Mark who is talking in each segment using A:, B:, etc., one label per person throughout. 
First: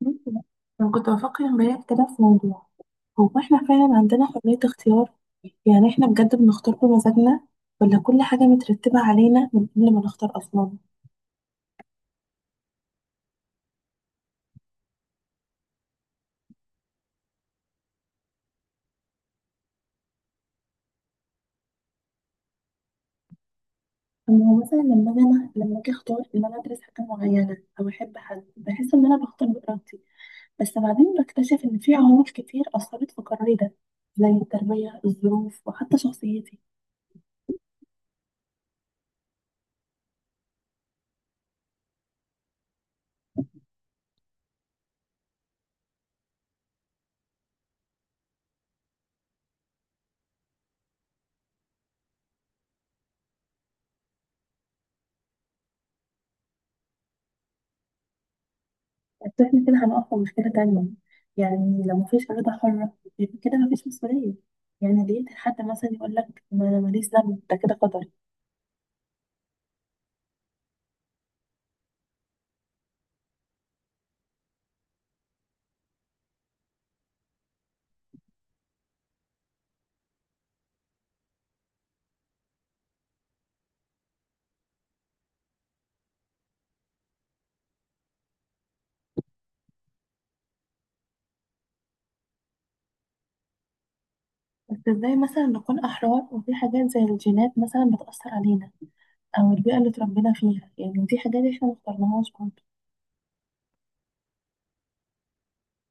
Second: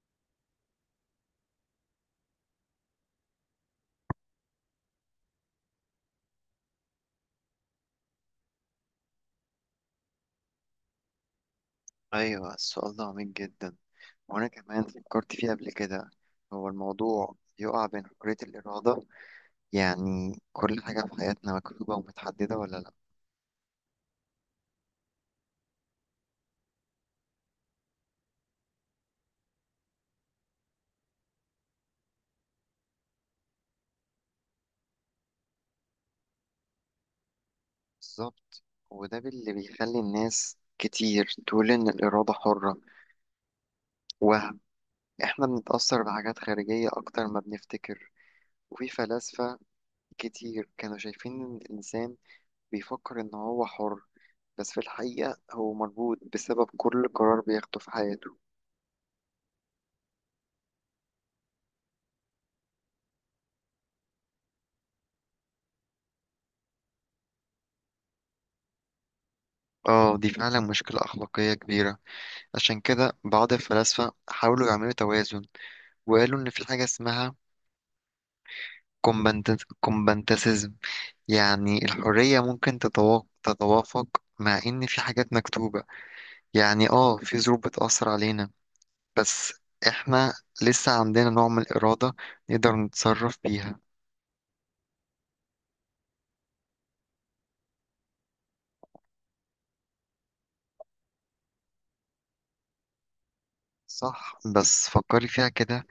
A: ممكن. انا كنت بفكر امبارح كده في موضوع، هو احنا فعلا عندنا حرية اختيار؟ يعني احنا بجد بنختار بمزاجنا، ولا كل حاجة مترتبة علينا من قبل ما نختار اصلا؟
B: أيوة، السؤال ده عميق جدا، وأنا كمان فكرت فيه قبل كده. هو الموضوع يقع بين حرية الإرادة، يعني كل حاجة في حياتنا مكتوبة ومتحددة ولا لأ.
A: أما هو مثلا لما أجي أختار إن أنا أدرس حاجة معينة أو أحب حد، بحس إن أنا بختار بإرادتي، بس بعدين بكتشف إن في عوامل كتير أثرت في قراري ده، زي التربية الظروف وحتى شخصيتي.
B: بالظبط، وده اللي بيخلي الناس كتير تقول إن الإرادة حرة وهم. إحنا بنتأثر بحاجات خارجية أكتر ما بنفتكر، وفي فلاسفة كتير كانوا شايفين إن الإنسان بيفكر إن هو حر، بس في الحقيقة هو مربوط بسبب كل قرار بياخده في حياته.
A: بس احنا كده هنقف في مشكلة تانية، يعني لو مفيش إرادة حرة يبقى كده مفيش مسؤولية، يعني ليه حد مثلا يقول لك ما أنا ماليش ذنب ده كده قدر.
B: اه، دي فعلا مشكلة أخلاقية كبيرة. عشان كده بعض الفلاسفة حاولوا يعملوا توازن، وقالوا إن في حاجة اسمها كومبانتاسيزم، يعني الحرية ممكن تتوافق مع إن في حاجات مكتوبة. يعني اه في ظروف بتأثر علينا، بس إحنا لسه عندنا نوع من الإرادة نقدر نتصرف بيها.
A: بس ازاي مثلا نكون أحرار وفي حاجات زي الجينات مثلا بتأثر علينا، أو البيئة اللي اتربينا فيها؟ يعني دي حاجات احنا مختارناهاش برضه.
B: صح، بس فكري فيها كده.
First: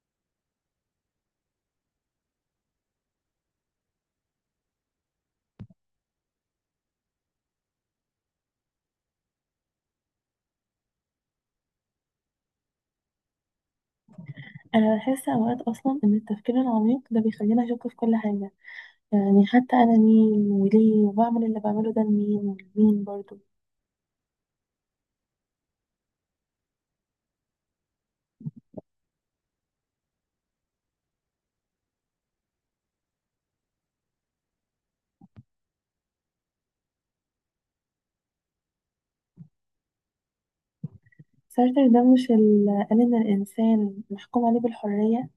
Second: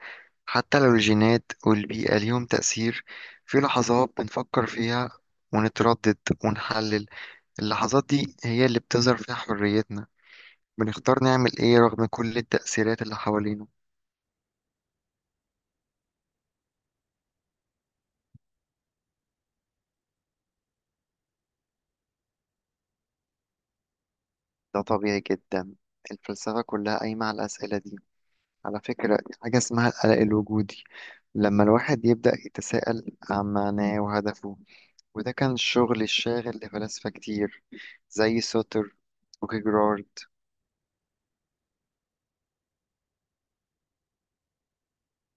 B: حتى لو الجينات والبيئة ليهم تأثير، في لحظات بنفكر فيها ونتردد ونحلل. اللحظات دي هي اللي بتظهر فيها حريتنا، بنختار نعمل إيه رغم كل التأثيرات اللي حوالينا.
A: أنا بحس أوقات أصلا إن التفكير العميق ده بيخلينا أشك في كل حاجة، يعني حتى أنا مين وليه وبعمل اللي بعمله ده لمين ولمين برضه.
B: ده طبيعي جدا، الفلسفة كلها قايمة على الأسئلة دي. على فكرة، حاجة اسمها القلق الوجودي، لما الواحد يبدأ يتساءل عن معناه وهدفه. وده كان الشغل الشاغل لفلاسفة كتير، زي سوتر وكيجرارد.
A: سارتر ده مش قال إن الإنسان محكوم عليه بالحرية؟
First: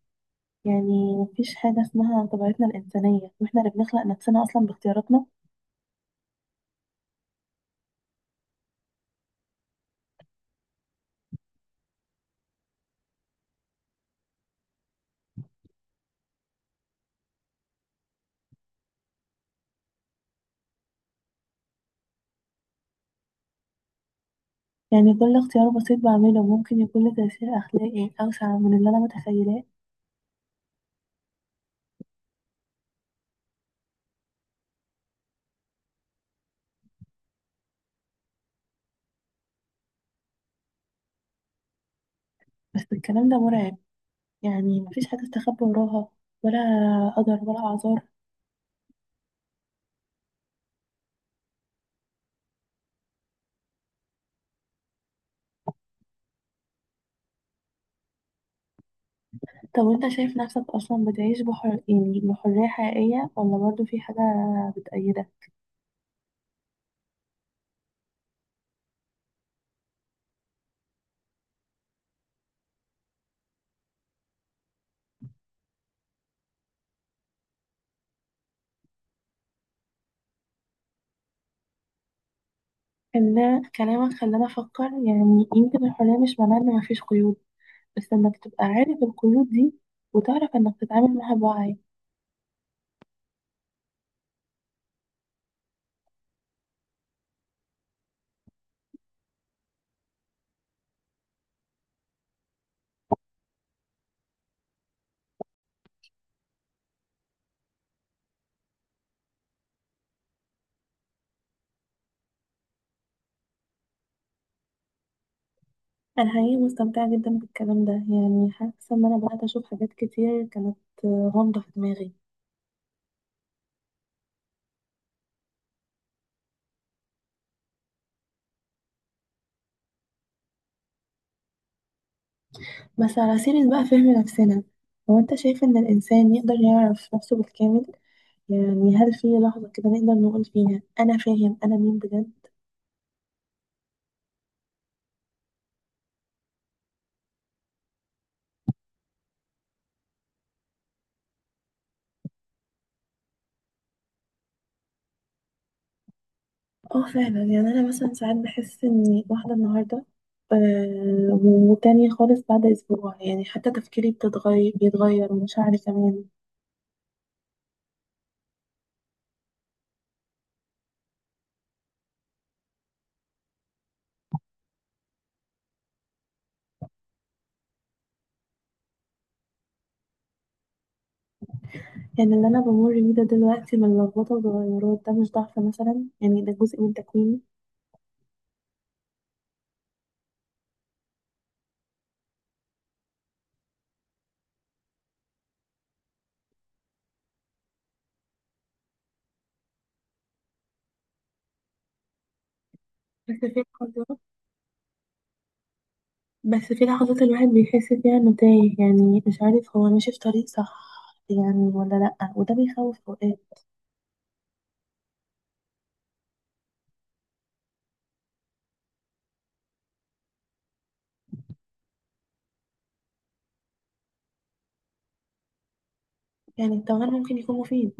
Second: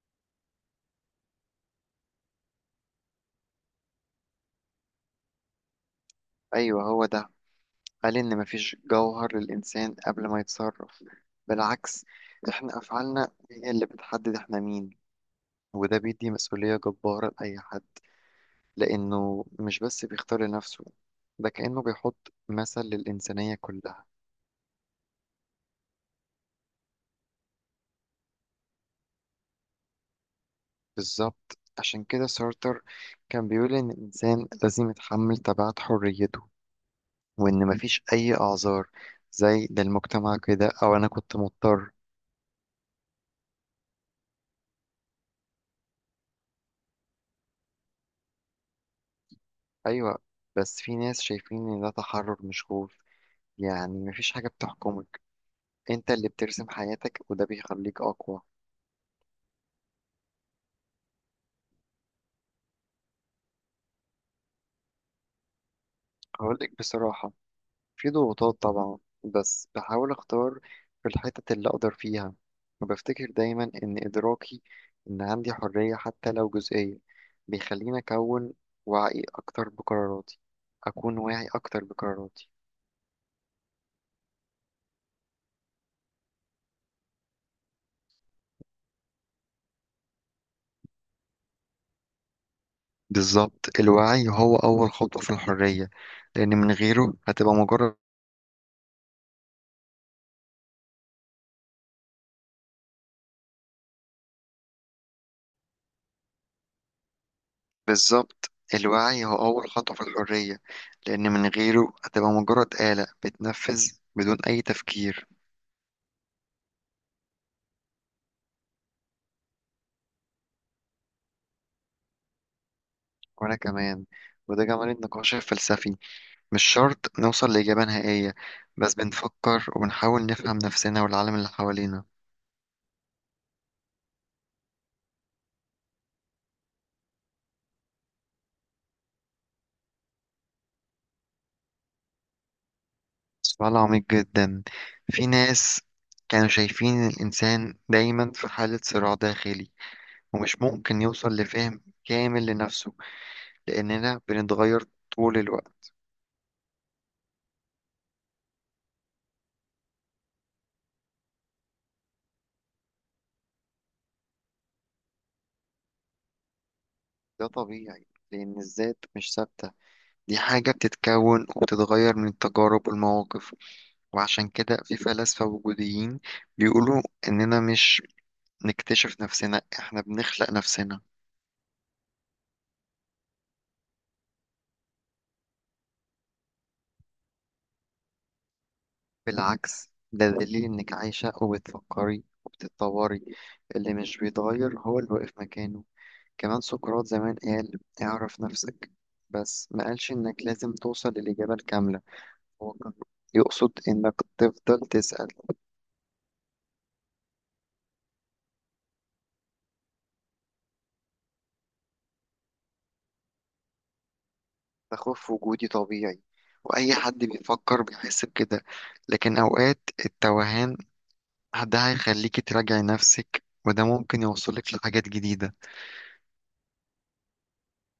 A: يعني مفيش حاجة اسمها طبيعتنا الإنسانية، واحنا اللي بنخلق نفسنا أصلا باختياراتنا.
B: أيوه، هو ده. قال إن مفيش جوهر للإنسان قبل ما يتصرف. بالعكس، إحنا أفعالنا هي اللي بتحدد إحنا مين، وده بيدي مسؤولية جبارة لأي حد، لأنه مش بس بيختار لنفسه، ده كأنه بيحط مثل للإنسانية كلها.
A: يعني كل اختيار بسيط بعمله ممكن يكون له تأثير أخلاقي أوسع من اللي أنا متخيلاه.
B: بالظبط، عشان كده سارتر كان بيقول إن الإنسان لازم يتحمل تبعات حريته، وإن مفيش أي أعذار زي ده المجتمع كده أو أنا كنت مضطر.
A: بس الكلام ده مرعب، يعني مفيش حاجة استخبى وراها، ولا قدر ولا أعذار.
B: أيوة، بس في ناس شايفين إن ده تحرر مش خوف. يعني مفيش حاجة بتحكمك، أنت اللي بترسم حياتك، وده بيخليك أقوى.
A: طب وانت شايف نفسك أصلا بتعيش يعني بحرية حقيقية، ولا برضه في حاجة بتأيدك؟
B: هقولك بصراحة، في ضغوطات طبعا، بس بحاول اختار في الحتت اللي اقدر فيها. وبفتكر دايما ان ادراكي ان عندي حرية حتى لو جزئية بيخليني وعي اكتر بقراراتي اكون واعي اكتر بقراراتي.
A: إن كلامك خلاني أفكر، يعني يمكن الحرية مش معناها إن مفيش قيود، بس إنك تبقى عارف القيود دي، وتعرف إنك تتعامل معاها بوعي.
B: بالظبط الوعي هو اول خطوة في الحرية لان من غيره هتبقى مجرد بالظبط، الوعي هو اول خطوة في الحرية، لان من غيره هتبقى مجرد آلة بتنفذ بدون اي تفكير.
A: انا حقيقي مستمتعه جدا بالكلام ده، يعني حاسه ان انا بدات اشوف حاجات كتير كانت غامضه في دماغي.
B: وأنا كمان. وده جمال النقاش الفلسفي، مش شرط نوصل لإجابة نهائية، بس بنفكر وبنحاول نفهم نفسنا والعالم اللي حوالينا.
A: بس على سيرة بقى فهم نفسنا، هو انت شايف ان الانسان يقدر يعرف نفسه بالكامل؟ يعني هل في لحظه كده نقدر نقول فيها انا فاهم انا مين بجد؟
B: سؤال عميق جدا. في ناس كانوا شايفين الإنسان دايما في حالة صراع داخلي، ومش ممكن يوصل لفهم كامل لنفسه، لأننا بنتغير طول الوقت.
A: اه فعلا، يعني انا مثلا ساعات بحس اني واحده النهارده، وتانية خالص بعد اسبوع، يعني حتى تفكيري بيتغير ومشاعري كمان.
B: ده طبيعي، لأن الذات مش ثابتة، دي حاجة بتتكون وبتتغير من التجارب والمواقف. وعشان كده في فلاسفة وجوديين بيقولوا إننا مش نكتشف نفسنا، إحنا بنخلق نفسنا.
A: يعني اللي انا بمر بيه ده دلوقتي من لخبطه وتغيرات ده مش ضعف مثلا؟ يعني ده جزء من تكويني.
B: بالعكس، ده دليل إنك عايشة وبتفكري وبتتطوري. اللي مش بيتغير هو اللي واقف مكانه. كمان سقراط زمان قال اعرف نفسك، بس ما قالش إنك لازم توصل للإجابة الكاملة، هو كان
A: بس في
B: يقصد إنك
A: لحظات
B: تفضل تسأل.
A: بس في لحظات الواحد بيحس فيها انه تايه، يعني مش عارف هو ماشي في طريق صح يعني ولا لأ، وده بيخوف اوقات.
B: ده خوف وجودي طبيعي، وأي حد بيفكر بيحس بكده. لكن أوقات التوهان ده هيخليكي تراجعي نفسك، وده ممكن يوصلك لحاجات جديدة.
A: يعني التوهان ممكن يكون مفيد.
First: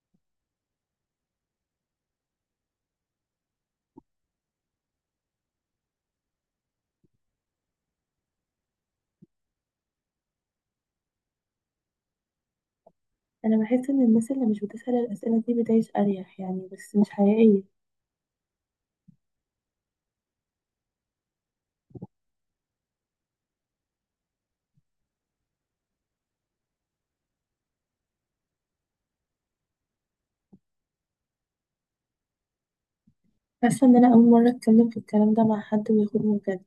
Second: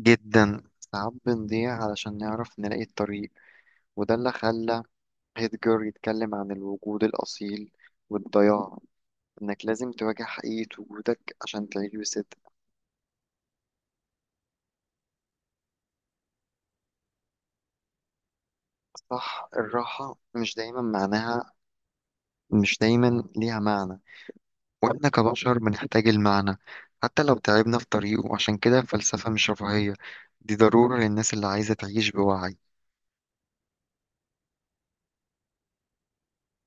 B: جدا، ساعات بنضيع علشان نعرف نلاقي الطريق. وده اللي خلى هيدجر يتكلم عن الوجود الأصيل والضياع، إنك لازم تواجه حقيقة وجودك عشان تعيش بصدق.
A: انا بحس ان الناس اللي مش بتسأل الأسئلة دي بتعيش اريح يعني، بس مش حقيقية.
B: صح، الراحة مش دايما ليها معنى، وإحنا كبشر بنحتاج المعنى، حتى لو تعبنا في طريقه. عشان كده الفلسفة مش رفاهية، دي ضرورة للناس اللي عايزة تعيش بوعي.
A: حاسة ان انا اول مرة اتكلم في الكلام ده مع حد وياخدني بجد.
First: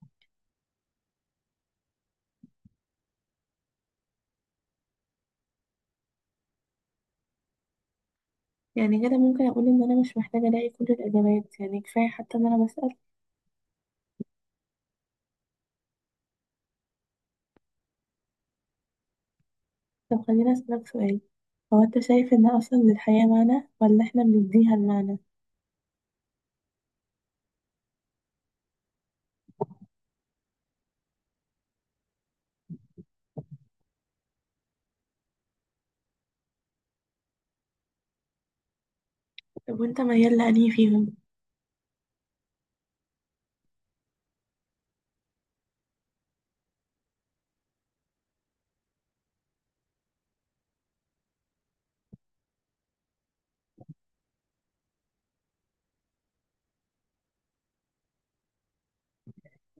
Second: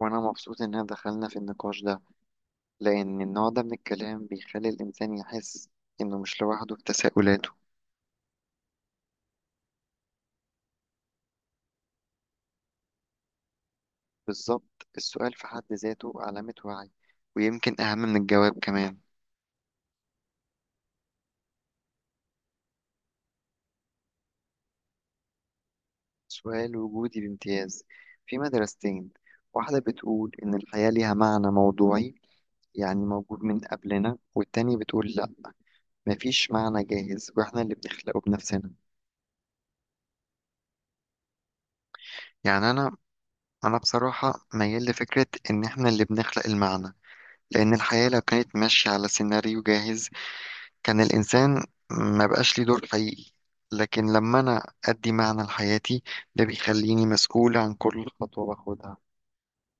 B: وأنا مبسوط إن دخلنا في النقاش ده، لأن النوع ده من الكلام بيخلي الإنسان يحس إنه مش لوحده في تساؤلاته.
A: يعني كده ممكن اقول ان انا مش محتاجة الاقي كل الاجابات، يعني كفاية حتى ان انا بسأل.
B: بالظبط، السؤال في حد ذاته علامة وعي، ويمكن أهم من الجواب كمان.
A: طب خليني أسألك سؤال، هو أنت شايف إن أصلا للحياة معنى، ولا إحنا بنديها المعنى؟
B: سؤال وجودي بامتياز. في مدرستين، واحدة بتقول إن الحياة ليها معنى موضوعي، يعني موجود من قبلنا، والتانية بتقول لأ، مفيش معنى جاهز وإحنا اللي بنخلقه بنفسنا.
A: طب وأنت ميال لأنهي فيهم؟
B: يعني أنا بصراحة ميال لفكرة إن إحنا اللي بنخلق المعنى، لأن الحياة لو كانت ماشية على سيناريو جاهز، كان الإنسان ما بقاش ليه دور حقيقي. لكن لما أنا أدي معنى لحياتي، ده بيخليني مسؤول عن كل خطوة باخدها.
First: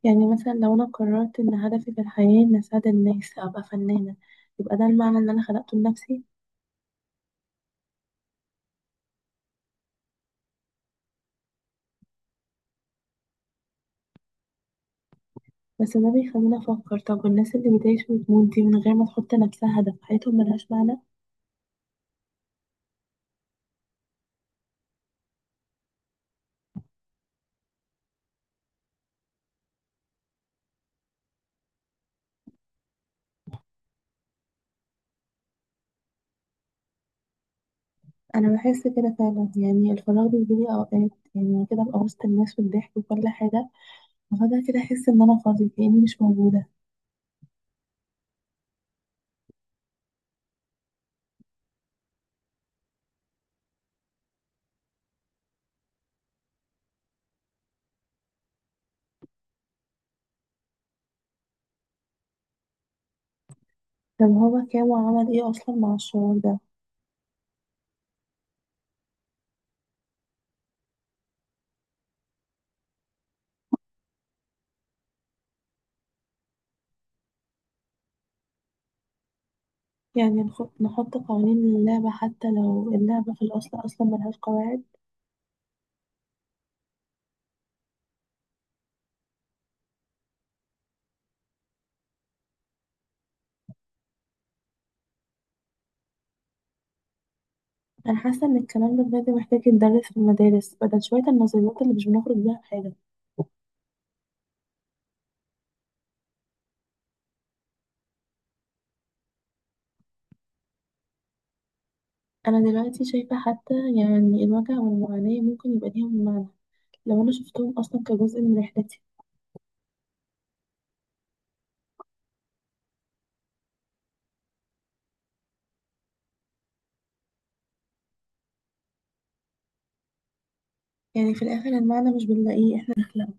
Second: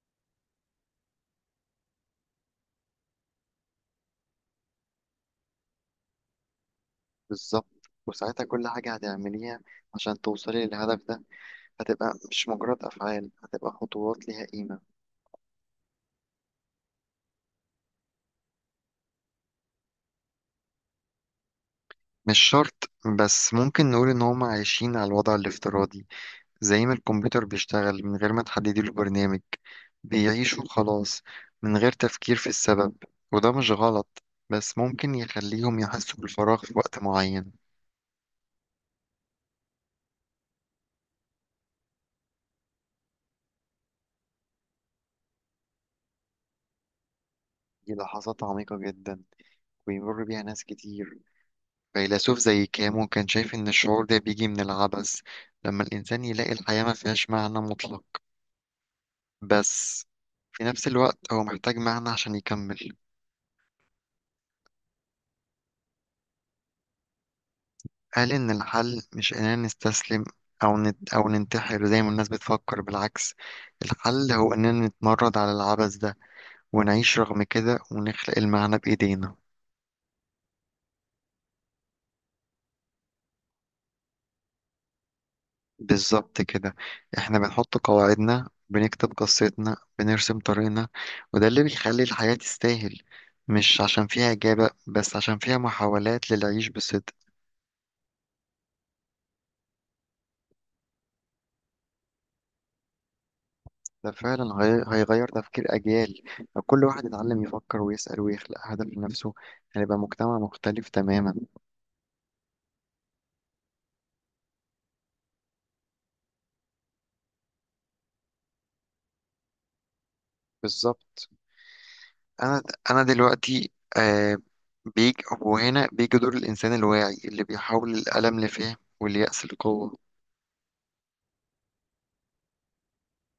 A: يعني مثلا لو أنا قررت إن هدفي في الحياة إن أساعد الناس أبقى فنانة، يبقى ده المعنى اللي أنا خلقته لنفسي.
B: بالظبط، وساعتها كل حاجة هتعمليها عشان توصلي للهدف ده هتبقى مش مجرد أفعال، هتبقى خطوات ليها قيمة.
A: بس ده بيخليني أفكر، طب والناس اللي بتعيش وتموت دي من غير ما تحط لنفسها هدف، حياتهم ملهاش معنى؟
B: مش شرط، بس ممكن نقول إن هما عايشين على الوضع الافتراضي، زي ما الكمبيوتر بيشتغل من غير ما تحددي له برنامج، بيعيش وخلاص، من غير تفكير في السبب. وده مش غلط، بس ممكن يخليهم يحسوا بالفراغ في وقت معين.
A: أنا بحس كده فعلا، يعني الفراغ بيجيلي أوقات، يعني كده أبقى وسط الناس والضحك وكل حاجة، وفجأة كده أحس إن أنا فاضية كأني مش موجودة.
B: دي لحظات عميقة جدا، ويمر بيها ناس كتير. فيلسوف زي كامو كان شايف إن الشعور ده بيجي من العبث، لما الإنسان يلاقي الحياة ما فيهاش معنى مطلق، بس في نفس الوقت هو محتاج معنى عشان يكمل.
A: طب هو كان وعمل إيه أصلا مع الشعور ده؟
B: قال إن الحل مش إننا نستسلم أو ننتحر زي ما الناس بتفكر. بالعكس، الحل هو إننا نتمرد على العبث ده، ونعيش رغم كده، ونخلق المعنى بإيدينا.
A: يعني نحط قوانين للعبة حتى لو اللعبة في الأصل أصلا ملهاش قواعد.
B: بالظبط كده، إحنا بنحط قواعدنا، بنكتب قصتنا، بنرسم طريقنا، وده اللي بيخلي الحياة تستاهل، مش عشان فيها إجابة، بس عشان فيها محاولات للعيش بصدق.
A: أنا حاسة إن الكلام ده بجد محتاج يتدرس في المدارس، بدل شوية النظريات اللي مش بنخرج بيها بحاجة.
B: ده فعلا هيغير تفكير أجيال. لو كل واحد يتعلم يفكر ويسأل ويخلق هدف لنفسه، هنبقى مجتمع مختلف تماما.
A: أنا دلوقتي شايفة حتى يعني الوجع والمعاناة ممكن يبقى ليهم معنى، لو أنا شفتهم أصلا كجزء من رحلتي.
B: بالظبط. أنا أنا دلوقتي آه بيجي، وهنا بيجي دور الإنسان الواعي اللي بيحول الألم لفهم واليأس لقوة.
A: يعني في الآخر المعنى مش بنلاقيه إحنا